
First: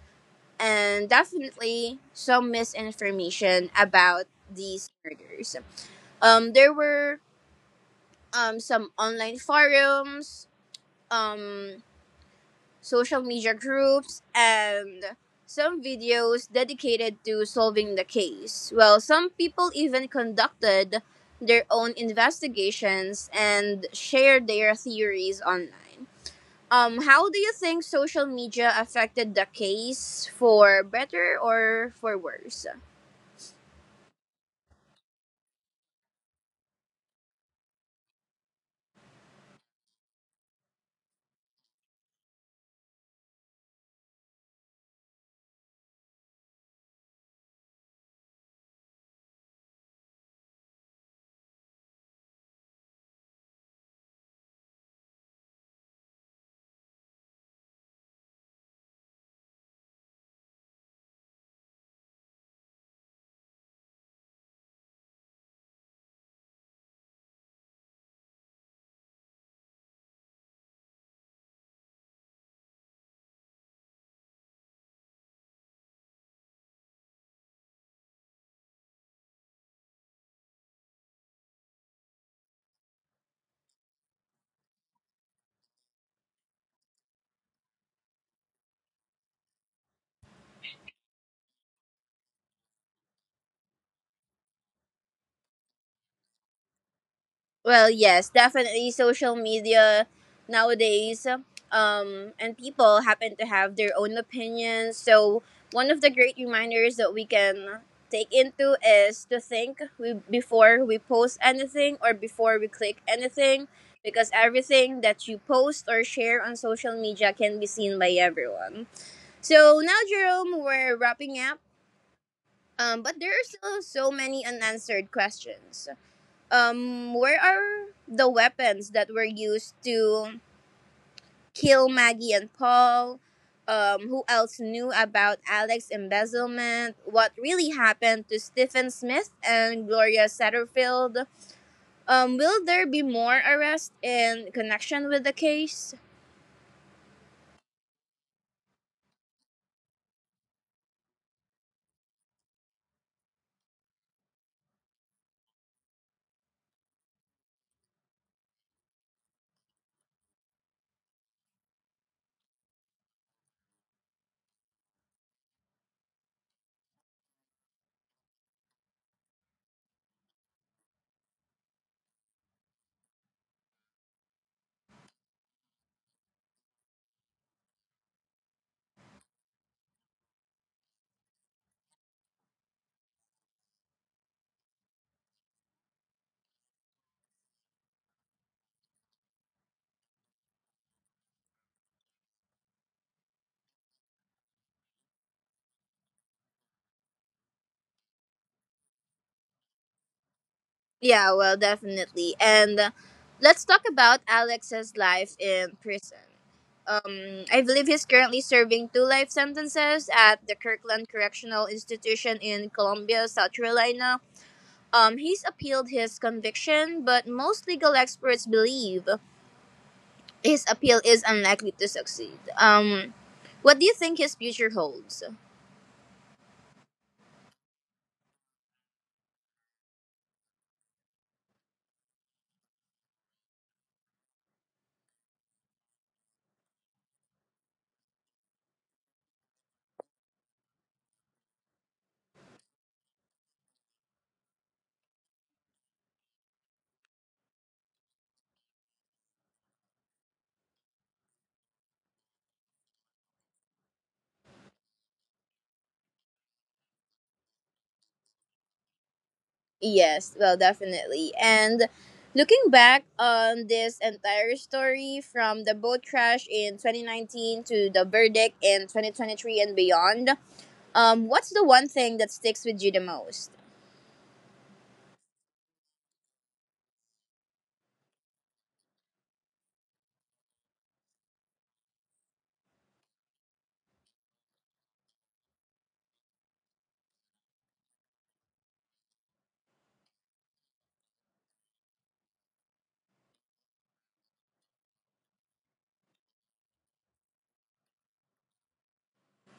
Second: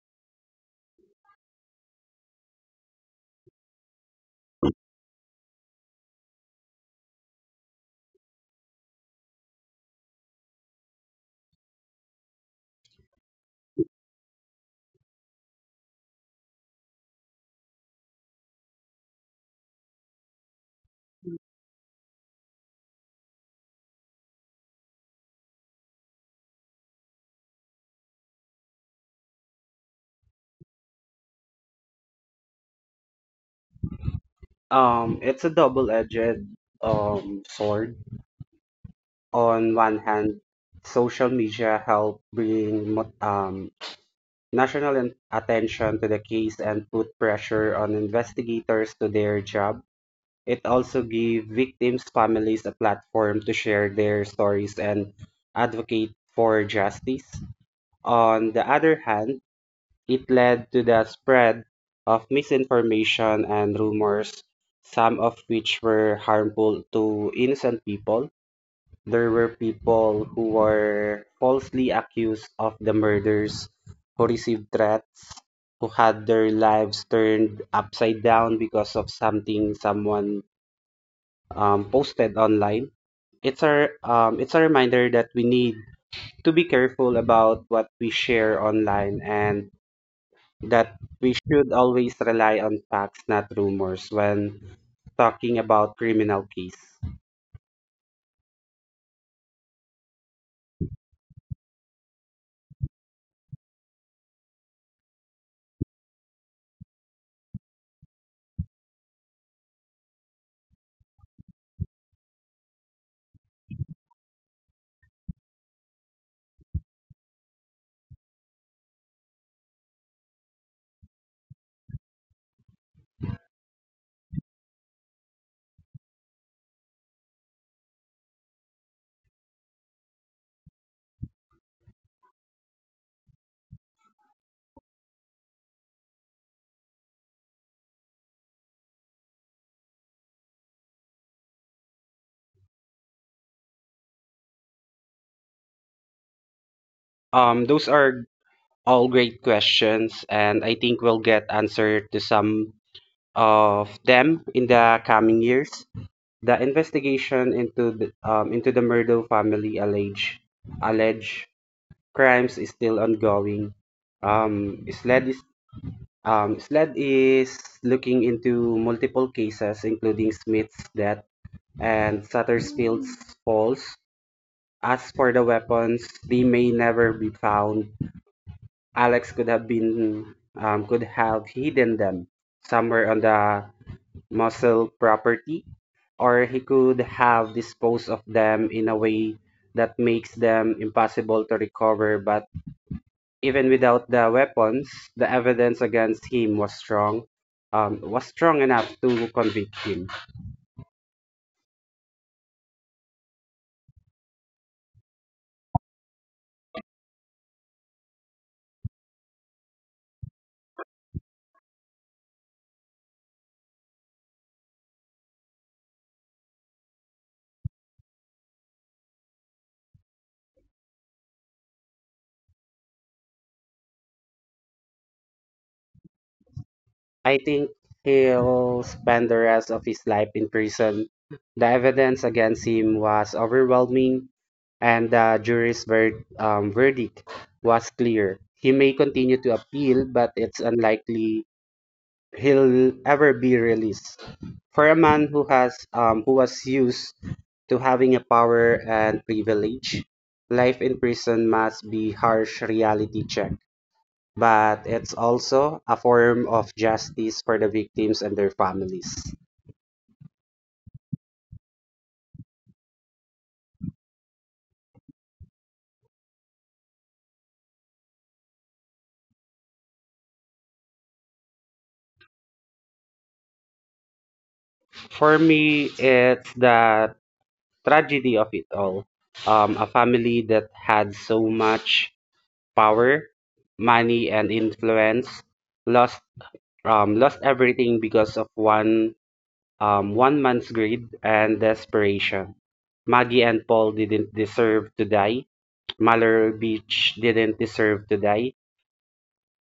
[SPEAKER 1] and definitely some misinformation about these murders. Um, there were um, some online forums, um, social media groups, and some videos dedicated to solving the case. Well, some people even conducted their own investigations and shared their theories online. Um, how do you think social media affected the case for better or for worse?
[SPEAKER 2] Um, it's a double-edged um sword. On one hand, social media help bring mo- um national an- attention to the case and put pressure on investigators to their job. It also give victims' families a platform to share their stories and advocate for justice. On the other hand, it led to the spread of misinformation and rumors, some of which were harmful to innocent people. There were people who were falsely accused of the murders, who received threats, who had their lives turned upside down because of something someone um, posted online. It's a um, it's a reminder that we need to be careful about what we share online and that we should always rely on facts, not rumors, when talking about criminal case?
[SPEAKER 1] Well, yes, definitely social media nowadays, um, and people happen to have their own opinions. So, one of the great reminders that we can take into is to think we, before we post anything or before we click anything, because everything that you post or share on social media can be seen by everyone. So now, Jerome, we're wrapping up. Um, but there are still so many unanswered questions. Um, where are the weapons that were used to kill Maggie and Paul? Um, who else knew about Alex's embezzlement? What really happened to Stephen Smith and Gloria Satterfield? Um, will there be more arrests in connection with the case?
[SPEAKER 2] Um, those are all great questions, and I think we'll get answer to some of them in the coming years. The investigation into the um, into the Murdo family alleged alleged crimes is still ongoing. Um, SLED is um, SLED is looking into multiple cases, including Smith's death and Satterfield's falls. As for the weapons, they may never be found. Alex could have been um, could have hidden them somewhere on the Muscle property, or he could have disposed of them in a way that makes them impossible to recover. But even without the weapons, the evidence against him was strong, um, was strong enough to convict him.
[SPEAKER 1] Yeah, well, definitely. And uh, let's talk about Alex's life in prison. Um, I believe he's currently serving two life sentences at the Kirkland Correctional Institution in Columbia, South Carolina. Um, he's appealed his conviction, but most legal experts believe his appeal is unlikely to succeed. Um, what do you think his future holds?
[SPEAKER 2] I think he'll spend the rest of his life in prison. The evidence against him was overwhelming, and the jury's ver- um, verdict was clear. He may continue to appeal, but it's unlikely he'll ever be released. For a man who has um, who was used to having a power and privilege, life in prison must be harsh reality check. But it's also a form of justice for the victims and their families.
[SPEAKER 1] Yes, well, definitely. And looking back on this entire story from the boat crash in twenty nineteen to the verdict in twenty twenty-three and beyond, um, what's the one thing that sticks with you the most?
[SPEAKER 2] For me, it's the tragedy of it all. Um, a family that had so much power, money, and influence lost um, lost everything because of one um, one man's greed and desperation. Maggie and Paul didn't deserve to die. Mallory Beach didn't deserve to die.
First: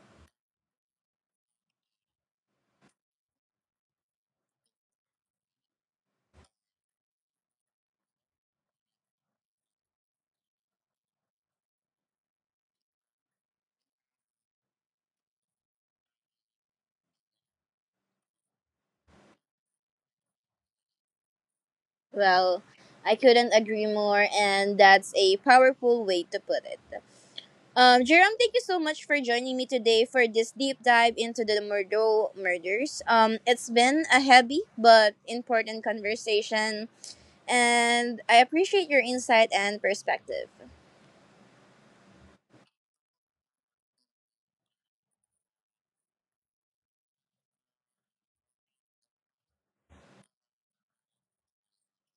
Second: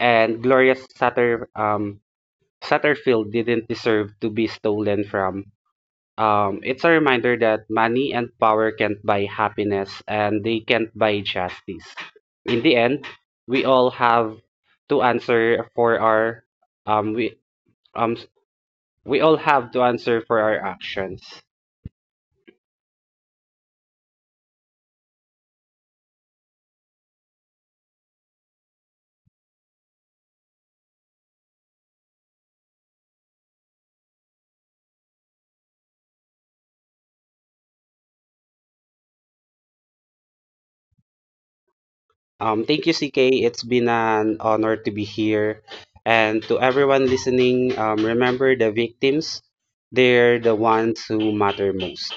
[SPEAKER 2] And Gloria Sutter um, Satterfield didn't deserve to be stolen from. Um, it's a reminder that money and power can't buy happiness and they can't buy justice. In the end, we all have to answer for our um we um s- we all have to answer for our actions.
[SPEAKER 1] Well, I couldn't agree more, and that's a powerful way to put it. Um, Jerome, thank you so much for joining me today for this deep dive into the Murdo murders. Um, it's been a heavy but important conversation and I appreciate your insight and perspective.
[SPEAKER 2] Um, thank you, C K. It's been an honor to be here. And to everyone listening, um, remember the victims, they're the ones who matter most.